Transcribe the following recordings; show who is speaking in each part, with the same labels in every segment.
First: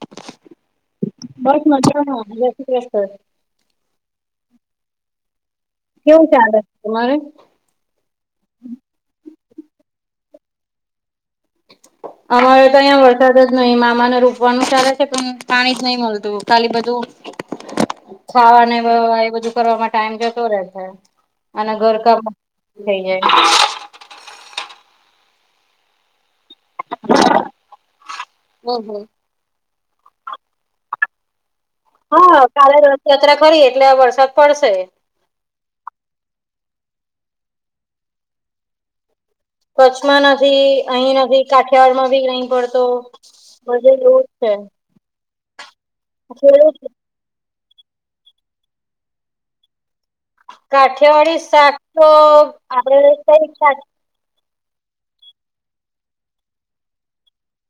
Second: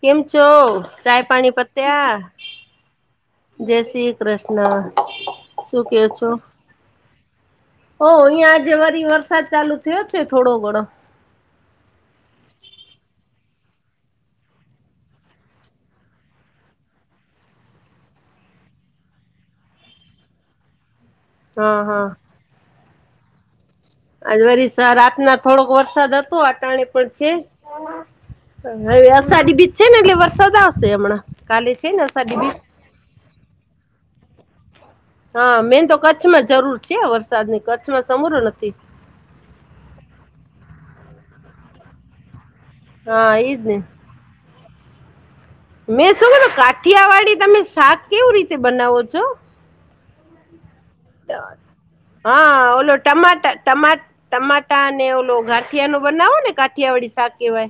Speaker 1: કેમ છો? ચાય પાણી
Speaker 2: બસ
Speaker 1: પત્યા.
Speaker 2: મજામાં જય શ્રી કૃષ્ણ
Speaker 1: જય શ્રી કૃષ્ણ, શું કહો
Speaker 2: કેવું
Speaker 1: છો?
Speaker 2: ચાલે છે તમારે
Speaker 1: ઓ અહિયાં આજે [unintelligible] વરસાદ ચાલુ થયો છે, થોડો ઘણો.
Speaker 2: [inaudible] અમારે તો અહીયાં વરસાદ જ નહી મામાને રોપવાનું ચાલે છે, પણ પાણી જ નહી મળતું ખાલી બધું ખાવાને એ બધું કરવામાં ટાઈમ જતો રહેેશે. અને
Speaker 1: હા
Speaker 2: ઘર
Speaker 1: હા
Speaker 2: કામ થઈ જાય.
Speaker 1: આ વરી રાતના થોડોક વરસાદ હતો.
Speaker 2: હમ
Speaker 1: હવે, અષાઢી બીજ છે, ને એટલે વરસાદ આવશે હમણાં. કાલે છે ને અષાઢી
Speaker 2: હા,
Speaker 1: બીજ
Speaker 2: કાલે રથયાત્રા કરી એટલે વરસાદ પડશે.
Speaker 1: હા, મેન તો કચ્છમાં જરૂર છે, વરસાદની કચ્છમાં સરૂર નથી.
Speaker 2: કચ્છમાં નથી, અહી નથી કાઠિયાડમાં ભી નહી પડતો
Speaker 1: હા એજ ને
Speaker 2: બધ છે
Speaker 1: મેં શું કીધું કાઠિયાવાડી તમે શાક કેવી રીતે બનાવો છો?
Speaker 2: કાઠિયા
Speaker 1: હા, ઓલો ટમા
Speaker 2: કઈ શાક
Speaker 1: ટમાટાર ટમાટર અને ઓલો ગાંઠિયાનો બનાવો ને ગાઠિયા વાળી શાક કહેવાય.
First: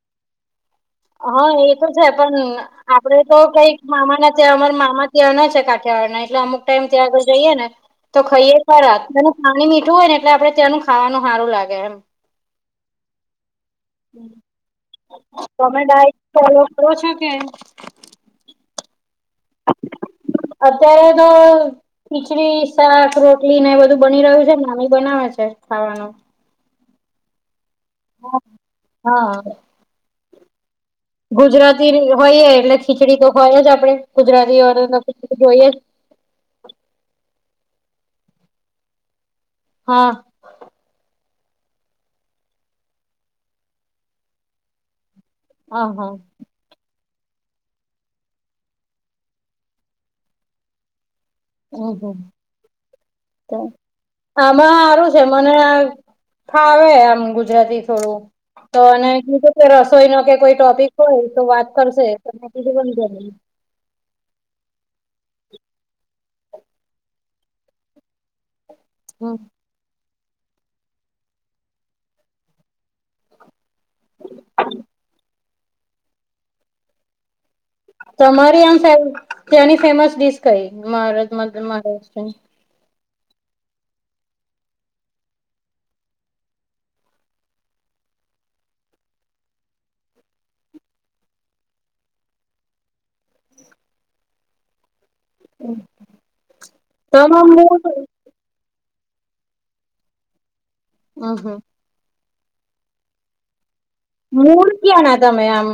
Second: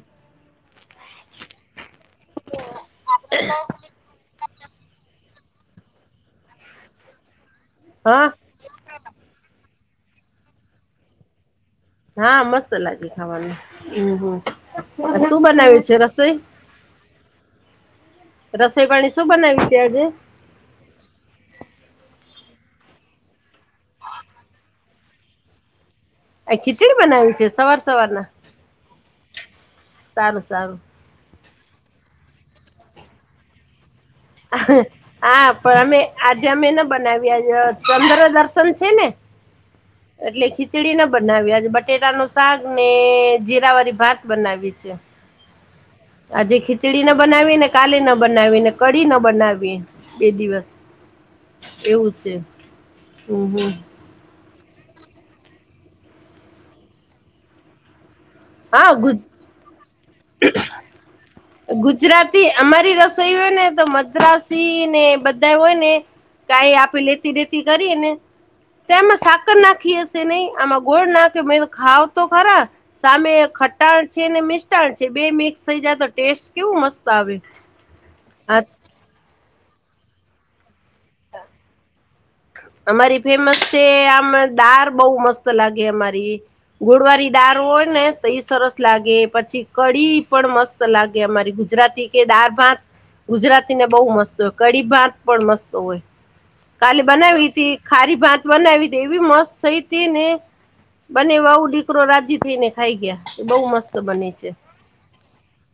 Speaker 2: હા, એ તો છે પણ આપને તો કઈક મામાના ત્યાં અમારા મામા ત્યાંનો છે, કાઠિયા વાડી એટલે અમુક ટાઈમ ત્યાં આગળ જઈએ, ને તો
Speaker 1: હા
Speaker 2: ખાઈએ. [unintelligible] તેનું પાણી મીઠું હોય ને એટલે આપણે ત્યાંનું ખાવાનું સારું લાગે એમ.
Speaker 1: હા, મસ્ત લાગે ખાવાનું. હંમ હંમ શું
Speaker 2: તમે
Speaker 1: બનાવેલુ છે
Speaker 2: ડાયટ
Speaker 1: રસોઈ?
Speaker 2: ફોલો કરો છો કે
Speaker 1: રસોઇ પાણી શું બનાવીયું છે આજે?
Speaker 2: અત્યારે તો ખીચડી, શાક, રોટલી ને એ બધું બની રહ્યું છે, નાની બનાવે છે ખાવાનું.
Speaker 1: આ ખીચડી બનાવી છે, સવાર સવારના?
Speaker 2: હા.
Speaker 1: સારું, સારું.
Speaker 2: ગુજરાતી હોયએ એટલે ખીચડી તો હોય જ આપડે ગુજરાતી થાળી ખીચડી
Speaker 1: હા પણ
Speaker 2: હોયજ
Speaker 1: અમે આજે અમે ન બનાવ્યા ચંદ્ર દર્શન છે ને?
Speaker 2: હા.
Speaker 1: એટલે ખીચડીના બનાવી આજે બટેકા ને શાક ને જીરા વાળી ભાત બનાવી છે.
Speaker 2: આ હા.
Speaker 1: આજે ખીચડી ન બનાવી ને કાલે ન બનાવીને કઢી ન બનાવી બે દિવસ એવું છે હમ
Speaker 2: [unintelligible]
Speaker 1: હમ
Speaker 2: તો આમાં એવુ છે મને ફાવે આમ ગુજરાતી થોડું તો
Speaker 1: હા
Speaker 2: અને
Speaker 1: ગુજ
Speaker 2: કીધું કે રસોઈ નો કે કોઈ ટોપિક હોય તો વાત કરશે તો મે
Speaker 1: ગુજરાતી
Speaker 2: કીધું
Speaker 1: અમારી
Speaker 2: વાંધો નય
Speaker 1: રસોઈ હોય ને તો મદ્રાસીને બધા હોય ને કાઈ આપી લેતી દેતી કરીએ ને તેમાં
Speaker 2: કરી
Speaker 1: સાકર નાખી હશે નહી આમાં ગોળ નાખે ખાવ તો ખરા સામે ખટાણ છે, ને મિસ્ટાણ છે, બે મિક્સ થઇ જાય તો ટેસ્ટ કેવું મસ્ત આવે. હા
Speaker 2: તમારી આમ ત્યાંની ફેમસ ડીશ કઈ [unintelligible] મહારાષ્ટ્રની.
Speaker 1: અમારી ફેમસ છે, આમ દાર બઉ મસ્ત લાગે અમારી ગોળવાળી દાળ હોય ને તો એ સરસ લાગે પછી કઢી પડ મસ ત લાગે અમારી ગુજરાતી કે દાળ ભાત ગુજરાતીને બહું મસ્ત કડી ભાત પણ મસ્ત હોય. કાલે
Speaker 2: તમામ
Speaker 1: બનાવી હતી,
Speaker 2: મૂળ
Speaker 1: ખારી ભાત બનાવી હતી, એવી મસ્ત થઈ તી ને બને
Speaker 2: હમ
Speaker 1: દીકરો રાજી થઈ ને ખાઈ ગયા એ બહુ મસ્ત ત બની છે,
Speaker 2: મૂળ ક્યાં ના તમે આમ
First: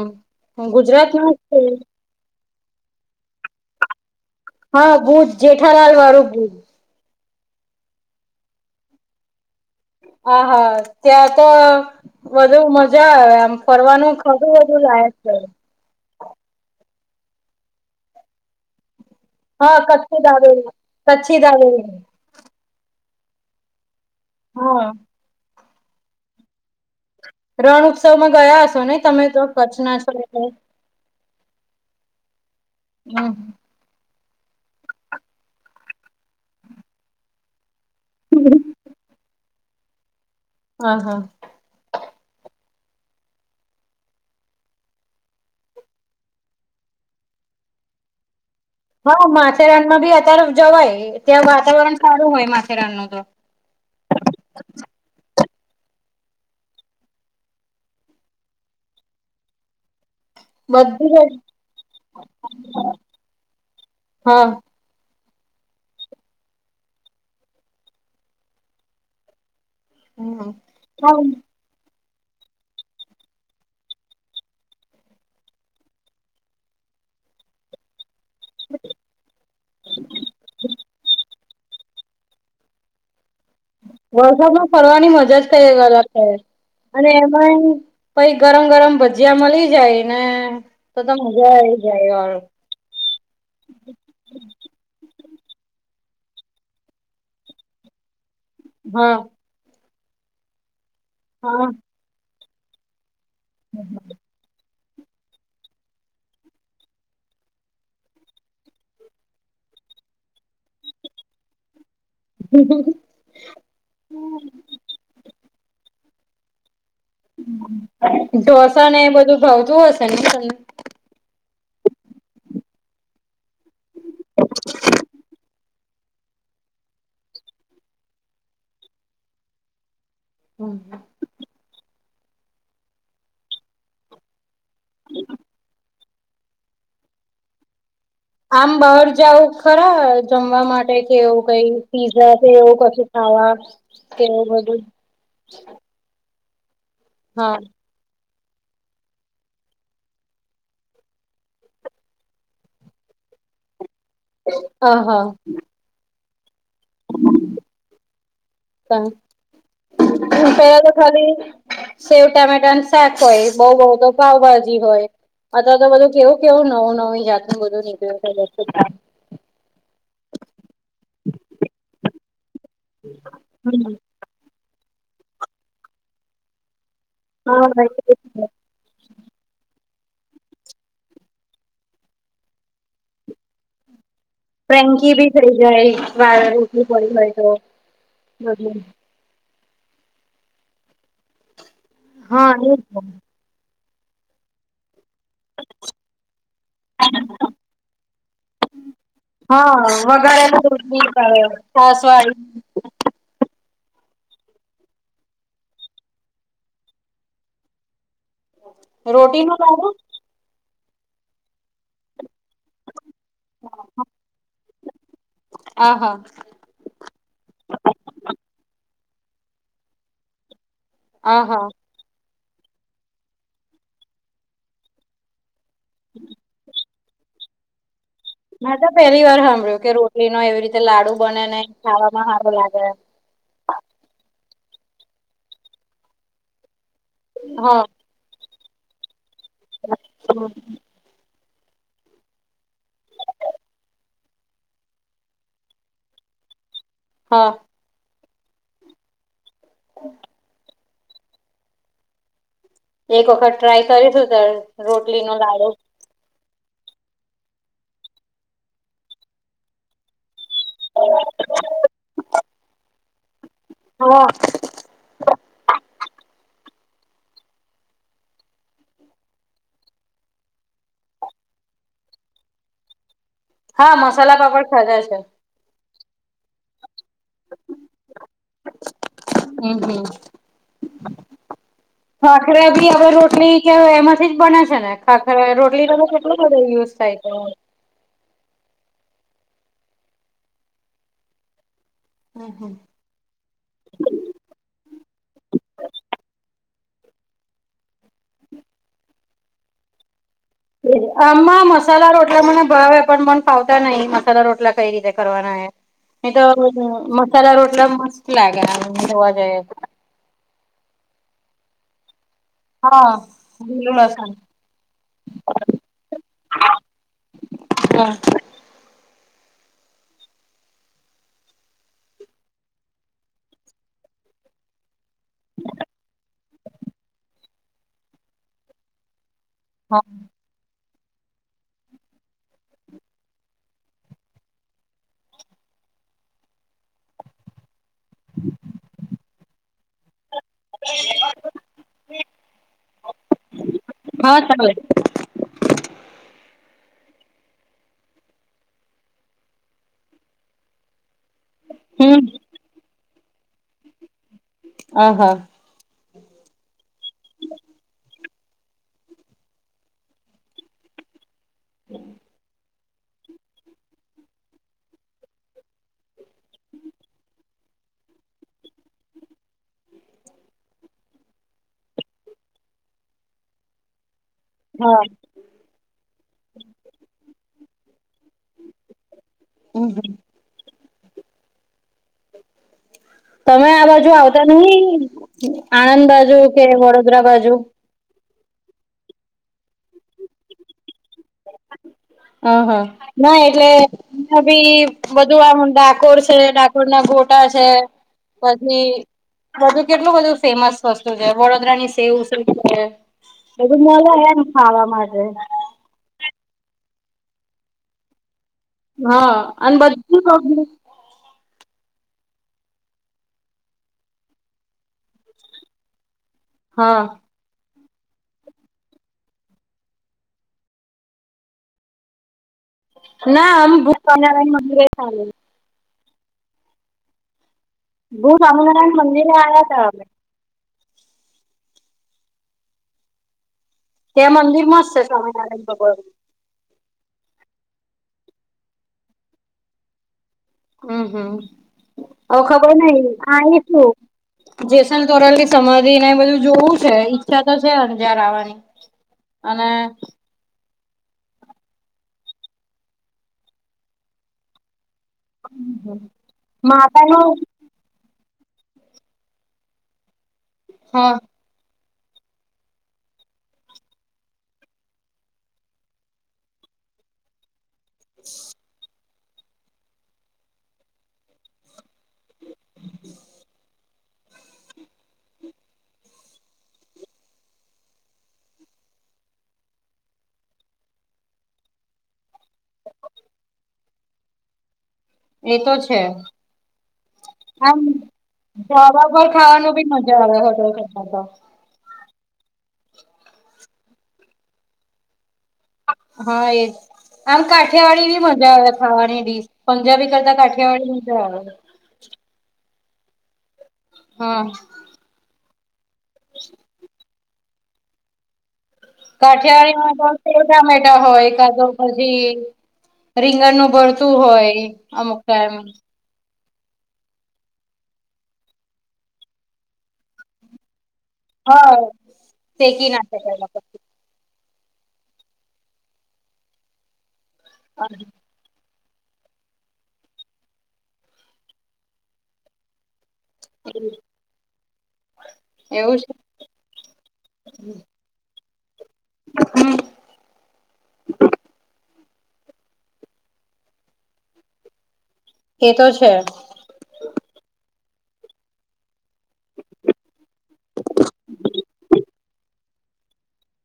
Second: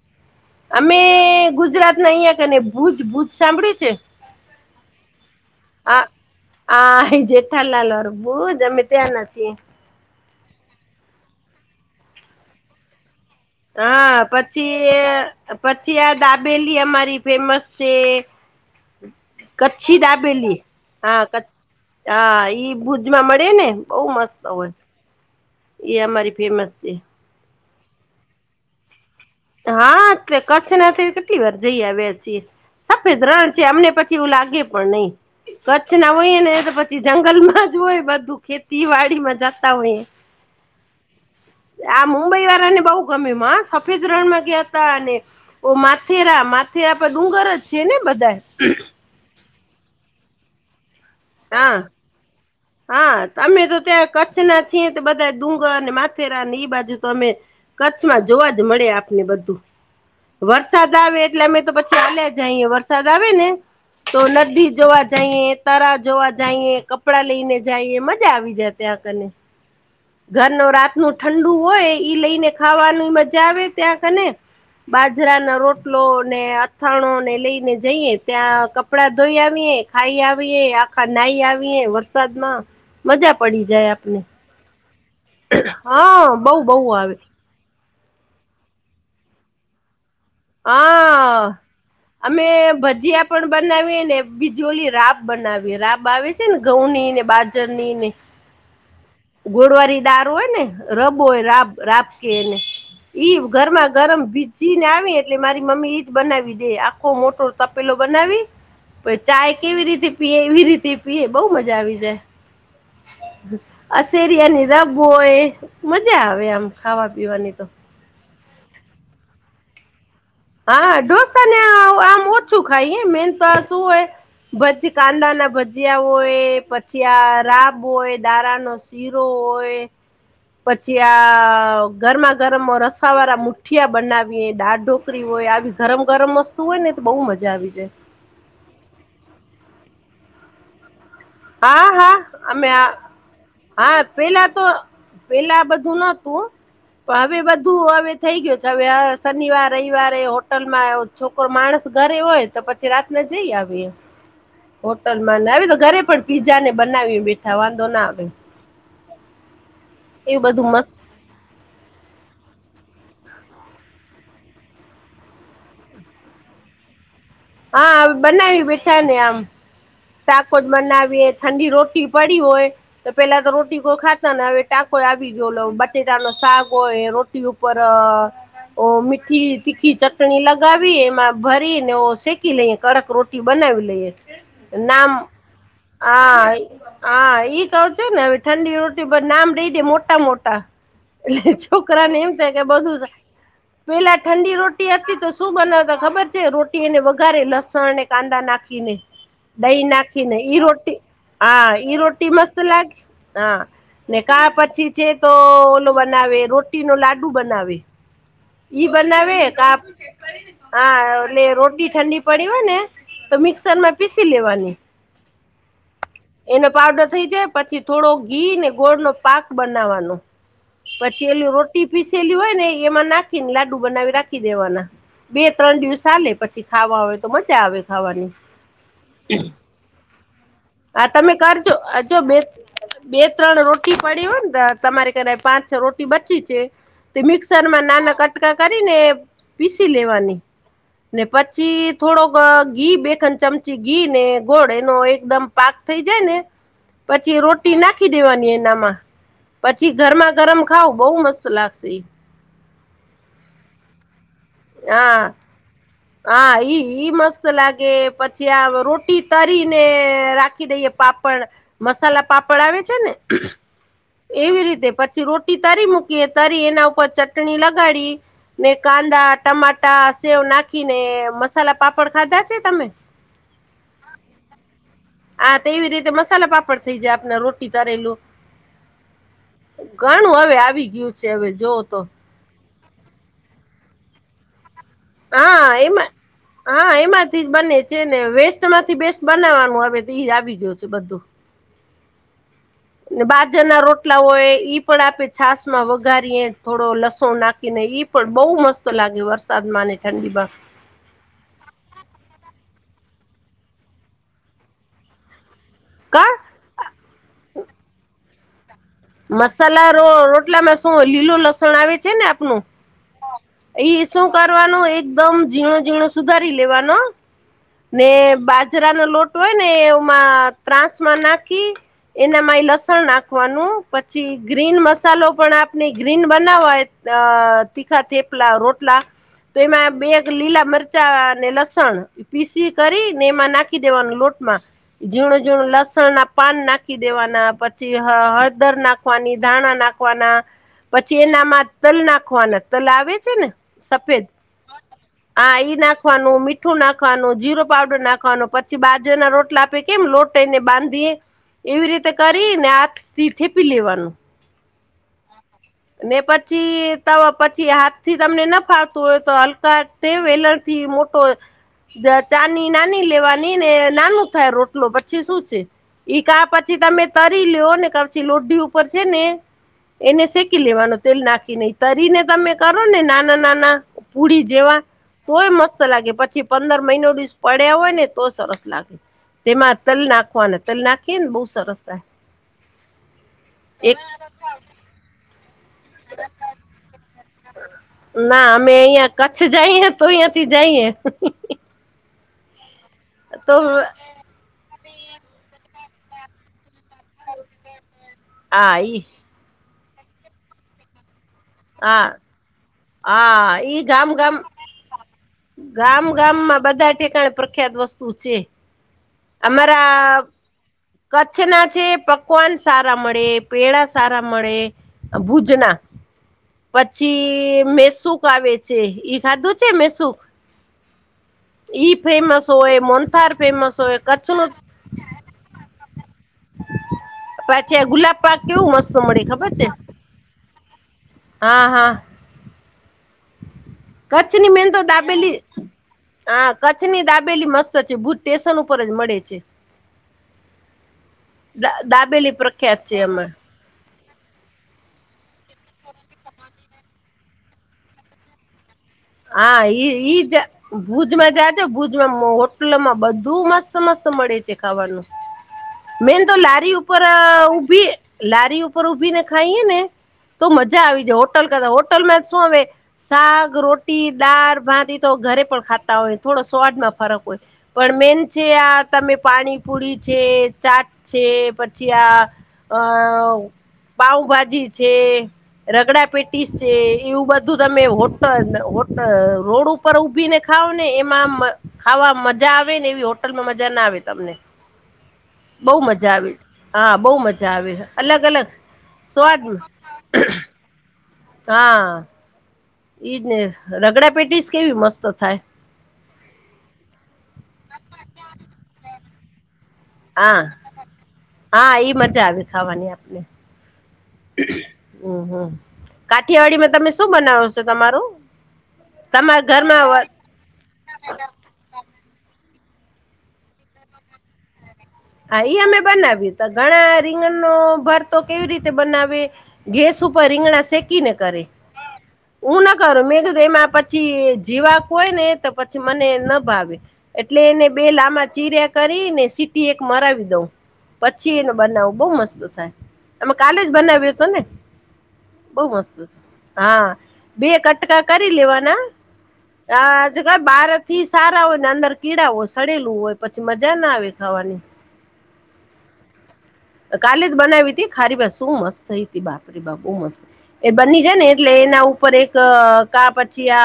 Speaker 1: અમે
Speaker 2: ગુજરાત ના
Speaker 1: ગુજરાત. અહીંયા કેને ભૂજ ભૂજ સાંભળ્યું છે.
Speaker 2: હા, બુજ જેઠાલાલ
Speaker 1: આ
Speaker 2: વાળું બુજ
Speaker 1: આ એ જેઠાલાલ અર બુજ અમે ત્યાંના છે.
Speaker 2: હા હા ત્યા તો વધુ મજા આવે આમ. ફરવાનું
Speaker 1: હા
Speaker 2: ખબર બધું
Speaker 1: પછી
Speaker 2: [unintelligible] છે.
Speaker 1: પછી આ દાબેલી અમારી ફેમસ છે.
Speaker 2: હા
Speaker 1: કચ્છી દાબેલી હા ક
Speaker 2: કચ્છી દાબેલી
Speaker 1: હા ઈ ભુજમાં મળે ને બઉ મસ્ત હોય.
Speaker 2: હા
Speaker 1: એ અમારી ફેમસ છે.
Speaker 2: રણ ઉત્સવમાં ગયા હશો ને તમે તો? કચ્છના
Speaker 1: હા
Speaker 2: છો
Speaker 1: તે
Speaker 2: એટલે
Speaker 1: કચ્છનાથી કેટલી વાર જઈ આવ્યા છે સફેદ
Speaker 2: હમ
Speaker 1: રણ છે અમને પ એવું લાગે પણ નય કચ્છના હોય ને તો પછી જંગલમાં ધૂ હોય બધું ખેતીવાડીમાં જતા હોય.
Speaker 2: હા હા
Speaker 1: આ મુંબઈવાળા ને બવ ગમ્યુંમાં સફેદ ત્રણ વગ્યા તા અને માથેરા માથેરા પર ડુંગર જ છે ને બધા
Speaker 2: હા માથેરણમા બી અત્યારે જવાય ત્યાં
Speaker 1: હા
Speaker 2: વાતાવરણ સારું હોય મા
Speaker 1: હા અમે તો ત્યાં કચ્છના છે તો બધા ડુંગર અને માથેરા ને એ બાજુ તો અમે કચ્છમાં જોવા જ મળે આપને બધું વરસાદ
Speaker 2: બધું
Speaker 1: આવે
Speaker 2: જ
Speaker 1: એટલે અમે તો પછી આલ્યા જઈએ વરસાદ આવે ને તો
Speaker 2: હા
Speaker 1: નદી જોવા જ જઈએ તારા જોવા જઈએ કપડાં લઈને જઈએ મજા આવી જાય ત્યાં કને
Speaker 2: હમ
Speaker 1: ઘરનું રાતનું
Speaker 2: હા
Speaker 1: ઠંડુ હોય એ લઈને ખાવાની મજા આવે ત્યાં કને બાજરાના રોટલો ને અથાણો ને લઈને જઈએ ત્યાં ક પડા ધોઈ આવીએ ખાઈ આવીએ આખા નાઈ આવીએ વરસાદમાં મજા પડી જાય આપને
Speaker 2: વરસાદમાં ફરવાની મજાજ કંઈક અલગ
Speaker 1: હા
Speaker 2: હોય
Speaker 1: બઉ બહુ
Speaker 2: અને
Speaker 1: આવે
Speaker 2: એમાં પહિ ગરમ ગરમ ભજીયા મલી જાય ને તો તો મજા
Speaker 1: હા
Speaker 2: આવી જાય હા
Speaker 1: અમે ભજીયા પણ બનાવીએ ને બીજી ઓલી રાબ બનાવીએ રાબ આવે છે ને ઘઉંની ને બાજરની ને
Speaker 2: હા.
Speaker 1: ગોડવારી દાળ હોય ને રબ હોય રાબ
Speaker 2: હા
Speaker 1: રાબ કે એને ઈ ગરમા ગરમ ભીજીને આવીયે એટલે મારી મમ્મી ઈજ બનાવી દે આખો મોટો તપેલો બનાવી ચાય કેવી રીતે પીએ એવી રીતે પીએ બહુ મજા આવી જાય. અશેરિયાની રબ હોય મજા આવે આમ ખાવા પીવાની તો
Speaker 2: ઢોસાને એ બધું ભાવતું હશે ને
Speaker 1: હા ઢોસા ને આમ ઓછું ખાઈ મેન તો શું હોય ભજ કાદાના ભજીયા ભજીયા હોય પછી આ રાબ હોય દારાનો શીરો હોય. પછી આ ગરમા ગરમ રસાવાળા મુઠિયા બનાવીએ. ઢોકળી હોય આવી ગરમ ગરમ વસ્તુ હોય ને તો બહુ મજા આવી જાય.
Speaker 2: આમ બહાર જાવ ખરા જમવા માટે કે એવું પહી
Speaker 1: હા હા
Speaker 2: પીઝા કે
Speaker 1: અમે
Speaker 2: એવું કશું ખાવા
Speaker 1: હા
Speaker 2: એવું
Speaker 1: પેલા તો
Speaker 2: બધું
Speaker 1: પેલા બધું નતું હ પણ હવે
Speaker 2: હા
Speaker 1: બધું હવે થઈ ગયું છે હવે શનિવાર રવિવારે એ હોટલમાં છોકરો માણસ ઘરે હોય તો પછી રાતને જઈ આવીએ.
Speaker 2: હ
Speaker 1: હોટલમાં
Speaker 2: હા
Speaker 1: હવે તો ઘરે પણ પીઝાને બનાવી બેઠા વાંધોના આવે. એવું
Speaker 2: હા
Speaker 1: બધું
Speaker 2: પહેલા તો
Speaker 1: મસ્ત
Speaker 2: ખાલી સેવ ટામેટાનુ શાક હોય બોવ બોવ તો પાવભાજી હોય. અથવા તો બધું કેવું કેવું નવું નવી જાત નું બધું
Speaker 1: હા
Speaker 2: નીકળ્યું છે.
Speaker 1: બનાવી બેઠા આમ ટાકોજ બનાવીએ ઠંડી રોટી પડી હોય તો પેલા તો રોટી કો ખા હવે ટાકોઈ આવી જો બટેટાનો શાક હોય રોટી ઉપર
Speaker 2: હા
Speaker 1: ઓ મીઠી તીખી ચટણી લગાવી એમાં ભરીને શેકી લઈ કડક રોટી ઈ બનાવી લઈએ. નામ
Speaker 2: ફ્રેન્કી બી થઈ જાય વા રોટલી પડી હોય
Speaker 1: હા
Speaker 2: તો
Speaker 1: ઈ જ છે ને ઠંડી
Speaker 2: બધું
Speaker 1: ઓછી નામ રહી દે મોટા મોટા એટલે છોકરાને એમ
Speaker 2: હા
Speaker 1: થાય કે
Speaker 2: એ જ ને.
Speaker 1: બધું. પહેલા ઠંડી રોટલી હતી તો શું બનાવતા ખબર છે રોટીને વઘારે લસણ અને કાંદા નાખીને.
Speaker 2: હા
Speaker 1: દહી નાખીને ઈ
Speaker 2: વઘારેલું
Speaker 1: રોટી
Speaker 2: રોટલી આવે
Speaker 1: હા ઈ
Speaker 2: છાસ
Speaker 1: રોટી મસ્ત
Speaker 2: વાળી
Speaker 1: લાગે હા. ને કા પછી છે તો ઓલો બનાવે રોટી નો લાડુ બનાવે. ઈ બનાવે
Speaker 2: રોટી નું
Speaker 1: કા
Speaker 2: લાગે
Speaker 1: હા એટલે રોટલી ઠંડી પડી હોય ને તો મિક્સર માં પીસી લેવાની.
Speaker 2: હા હા.
Speaker 1: એનો પાવડર થઈ જાય પછી થોડો ઘીને ગોળ નો પાક બનાવવાનો. પછી
Speaker 2: આ
Speaker 1: એલી
Speaker 2: હા
Speaker 1: રોટી પીસેલી હોય ને એમાં નાખીને લાડુ બનાવી રાખી દેવાના. બે ત્રણ દિવસ ચાલે પછી ખાવા હોય તો મજા આવે ખાવાની.
Speaker 2: મેં તો પહેલી વાર સાંભળ્યું કે રોટલી નો એવી રીતે.
Speaker 1: હા
Speaker 2: લાડુ
Speaker 1: તમે
Speaker 2: બને ને
Speaker 1: કરજો આ જો
Speaker 2: ખાવામાં
Speaker 1: બે
Speaker 2: સારો લાગે
Speaker 1: બે ત્રણ રોટલી પડી હોય ને તમારે પાંચ છ રોટી બચી છે તે
Speaker 2: હા
Speaker 1: મિક્સરમાં નાના કટકા કરીને પીસી લેવાની. ને પછી થોડોક ઘી બેસન ચમચી ઘી ને ગોળ એનો એકદમ પાક થઈ જાય ને પછી
Speaker 2: હા
Speaker 1: રોટી નાખી દેવાની એનામાં. પછી ગરમા ગરમ ખાવ બહુ મસ્ત લાગશે ઈ.
Speaker 2: એક વખત ટ્રાય કરીશું ત્યારે
Speaker 1: હા
Speaker 2: રોટલીનો લાડો.
Speaker 1: હા ઈ મસ્ત લાગે પછી આ રોટી તળીને. નાખી દઈએ પાપડ મસાલા પાપડ આવે છે ને.
Speaker 2: હા
Speaker 1: એવી રીતે પછી રોટી તરી મૂકી તરી એના ઉપર ચટણી લગાડી. ને કાંદા ટમાટા સેવ નાખીને મસાલા પાપડ ખાધા છે તમે.
Speaker 2: હા મસાલા પાપડ ખાધા છે.
Speaker 1: આ તેવી રીતે મસાલા પાપડ થઈ જાય આપણે રોટી તરેલું.
Speaker 2: હમ હમ
Speaker 1: ઘણું હવે આવી ગયું છે હવે જોવ તો.
Speaker 2: ભાખારા ભી હવે રોટલી કે એમાંથી જ બને છે ને. આખરે
Speaker 1: હા
Speaker 2: રોટલી નો તો
Speaker 1: એમાં
Speaker 2: કેટલો બધો યુઝ
Speaker 1: હા
Speaker 2: થાય છે.
Speaker 1: એમાંથી જ બને છે ને વેસ્ટ માંથી બેસ્ટ બનાવાનું હવે તો એ આવી ગયું છે બધું.
Speaker 2: હમ હમ.
Speaker 1: ને બાજરના રોટલાઓ એ ઈ પણ આપે છાસ માં વઘારીએ થોડો લસણ નાખીને ઈ. પણ બહુ મસ્ત લાગે વરસાદ માને ઠંડીમાં.
Speaker 2: આમાં મસાલા રોટલા મને ભાવે પણ મન ફાવતા નહી મસાલા રોટલા કઈ રીતે કરવાના એમ. એ
Speaker 1: કા
Speaker 2: તો મસાલા રોટલા મસ્ત લાગે. જોવા જઈએ તો.
Speaker 1: મસાલા રો રોટલામાં શું લીલું લસણ આવે છે ને આપનું.
Speaker 2: હા લીલું
Speaker 1: ઈ શું
Speaker 2: લસણ
Speaker 1: કરવાનું એકદમ ઝીણો ઝીણો સુધારી લેવાનો.
Speaker 2: હા
Speaker 1: ને બાજરાનો લોટ હોય ને એમાં ત્રાસમાં નાખી. એનામાં એ લસણ નાખવાનું પછી ગ્રીન મસાલો પણ આપને ગ્રીન. બનાવાય તીખા થેપલા રોટલા તો એમાં
Speaker 2: હા
Speaker 1: બે લીલા મરચા. કાંદા અને લસણ પીસી કરીને એમાં નાખી દેવાનું લોટમાં. ઝીણું ઝીણું લસણના પાન નાખી દેવાના પછી. હળદર નાખવાની ધાણા નાખવાના. પછી એનામાં તલ નાખવાના તલ આવે છે ને સફેદ.
Speaker 2: હા ચાલે
Speaker 1: હા ઈ નાખવાનું મીઠું નાખવાનું જીરો પાવડર નાખવાનું પછી બાજર ના રોટલા આપે. કેમ લોટને બાંધીએ એવી રીતે
Speaker 2: હમ
Speaker 1: કરીને હાથ થી થેપી લેવાનું.
Speaker 2: હ હ.
Speaker 1: ને પછી પછી હાથથી તમને ન ફાવતું હોય તો હલકા. તે વેલણ થી મોટો. ચાની નાની લેવાની ને નાનું થાય રોટલો પછી શું છે. ઈ કા પછી તમે તરી લ્યો ને પછી લોઢી ઉપર છે ને એને શે. લેવાનો તેલ નાખી નહી તરીને તમે કરો ને નાના નાના પુડી. જેવા
Speaker 2: હા
Speaker 1: તોય મસ્ત લાગે પછી પંદર મહિનો દિવસ પડ્યા હોય ને તો સરસ લાગે. તેમાં
Speaker 2: હમ
Speaker 1: તલ
Speaker 2: હમ
Speaker 1: નાખવાના તલ નાખીએ ને બહુ સરસ. થાય
Speaker 2: તમે આ
Speaker 1: એક
Speaker 2: બાજુ આવતા નહીં આણંદ બાજુ. કે વડોદરા બાજુ.
Speaker 1: ના અમે અહિયાં કચ્છ જઈએ તો અહિયાંથી જઈએ.
Speaker 2: હ હા ના
Speaker 1: તો
Speaker 2: એટલે. ભી બધું આમ ડાકોર છે ડાકોર ના ગોટા છે.
Speaker 1: હા
Speaker 2: પછી
Speaker 1: ઈ
Speaker 2: બધું કેટલું બધું ફેમસ. સસ્તુ છે વડોદરા ની
Speaker 1: હા
Speaker 2: સેવઉસળ છે
Speaker 1: હા
Speaker 2: બધું
Speaker 1: ઈ
Speaker 2: મળે
Speaker 1: ગામ ગામ
Speaker 2: એમ ખાવા માટે.
Speaker 1: ગામ ગામમાં બધા ઠેકાણે પ્રખ્યાત વસ્તુ છે.
Speaker 2: હા અને
Speaker 1: અમારા.
Speaker 2: બધું
Speaker 1: કચ્છના છે પકવાન સારા મળે પેડા સારા મળે ભુજના.
Speaker 2: હા
Speaker 1: પછી મેસુ. આવે છે, ખાધું છેને, મેસુ ઈ ફેમસ હોય. મોહનથાર ફેમસ હોય કચ્છ નું
Speaker 2: હા
Speaker 1: પછી ગુલાબ
Speaker 2: ભુજ
Speaker 1: પાક કેવું મસ્ત
Speaker 2: સ્વામિનારાયણ
Speaker 1: મળે
Speaker 2: મંદિરે
Speaker 1: ખબર
Speaker 2: આવ્યા
Speaker 1: છે.
Speaker 2: હતા અમે
Speaker 1: હા હા
Speaker 2: ત્યાં
Speaker 1: કચ્છની
Speaker 2: મંદિર
Speaker 1: મેન તો
Speaker 2: મસ્ત છે
Speaker 1: દાબેલી
Speaker 2: સ્વામિનારાયણ ભગવાનનું.
Speaker 1: હા કચ્છ ની દાબેલી મસ્ત છે ભુજ સ્ટેશન ઉપર જ મળે છે.
Speaker 2: હમ હમ
Speaker 1: દાબેલી
Speaker 2: અવ ખબર
Speaker 1: પ્રખ્યાત છે એમાં
Speaker 2: નઈ જેસલ તોરલ કે સમાધિ ને એ બધું જોવું છે ઈચ્છા તો છે, અંજાર આવવાની
Speaker 1: હા
Speaker 2: અને
Speaker 1: જ ભુજમાં જાજો ભુજમાં હોટલમાં બધું મસ્ત મસ્ત મળે છે. ખાવાનું મેન તો લારી ઉપર
Speaker 2: માતાનું
Speaker 1: ઊભી. લારી ઉપર ઊભી ને ખાઈએે ને તો મજા આવી
Speaker 2: હા
Speaker 1: જાય. [unintelligible] હોટલ મે શું હવે શાક રો દાળ ભાત તો ઘરે પણ ખાતા હોય થોડો સ્વાદ માં ફરક હોય. પણ મેન છે આ તમે પાણીપુરી છે, ચાટ છે પછી આ અ પાઉભાજી છે. રગડા પેટીસ છે, એવું બધું તમે હોટ અ રોડ ઉપર ઉભીને ખાાવને એમાં ખાવામાં મજા આવે ને એવી હોટલમાં મજા ના આવે તમને
Speaker 2: [inaudible] એતો
Speaker 1: બહુ
Speaker 2: છે
Speaker 1: મજા આવી હા બહુ મજા
Speaker 2: [inaudible]
Speaker 1: આવી
Speaker 2: આમ
Speaker 1: અલગ અલગ
Speaker 2: ઢાબા
Speaker 1: સ્વાદ
Speaker 2: ખાવાનું બી મ જ હોટલ ખટા તો
Speaker 1: હા ઈજ ને રગડા પેટીસ કેવી મસ્ત થાય.
Speaker 2: હા એજ આમ કાઠિયાવાડી બી મજા આવે ખાવાની ડીશ પંજાબી કરતા
Speaker 1: હા
Speaker 2: કાઠિયાવાડી મજા આવે
Speaker 1: હા ઈ મજા આવે ખાવાની આપને
Speaker 2: હા
Speaker 1: હમ હમ કાઠિયાવાડીમાં તમે શું બનાવો છો, તમારુ
Speaker 2: કાઠિિયાારીમાં તો સેવ ટમેટા હોય, કાતો પછી રીંગણ નું ભળતું હોય. અમુક
Speaker 1: હા
Speaker 2: ટાઈમ
Speaker 1: ઈ હમે બનાવીએ. ઘણા રીંગણનો ભરતો કેવી રીતે બનાવે, ગેસ ઉપર રીંગણા શેકીને કરે
Speaker 2: હા
Speaker 1: હું ના
Speaker 2: શેકી
Speaker 1: કર મે
Speaker 2: નાખે
Speaker 1: કતે
Speaker 2: પેલા
Speaker 1: મે પ પછી જીવાક હોય, ને તો પછી મને ન ભાવે એટલે એને બે લામા ચીરે કરીને સીટી એક મરાવી દઉં, પછી એને બનાવું બહુ મસ્ત થાય. અમે કાલે જ બનાવ્યો હતો ને, બહુ મસ્ત
Speaker 2: એવું છે
Speaker 1: હા બે કટકા કરી લેવાના હા આજ કઈ બાર થી સારા હોય ને અંદર કીળાઓ સડેલું હોય, પછી મજા ના આવે ખાવાની
Speaker 2: એ તો છે.
Speaker 1: કાલે જ બનાવી તી ખારી વાત શું મસ્ત થઈ તી બાપરી બા બહુ મસ્ત થ એ બની છે ને એટલે એના ઉપર એક કા પછી આ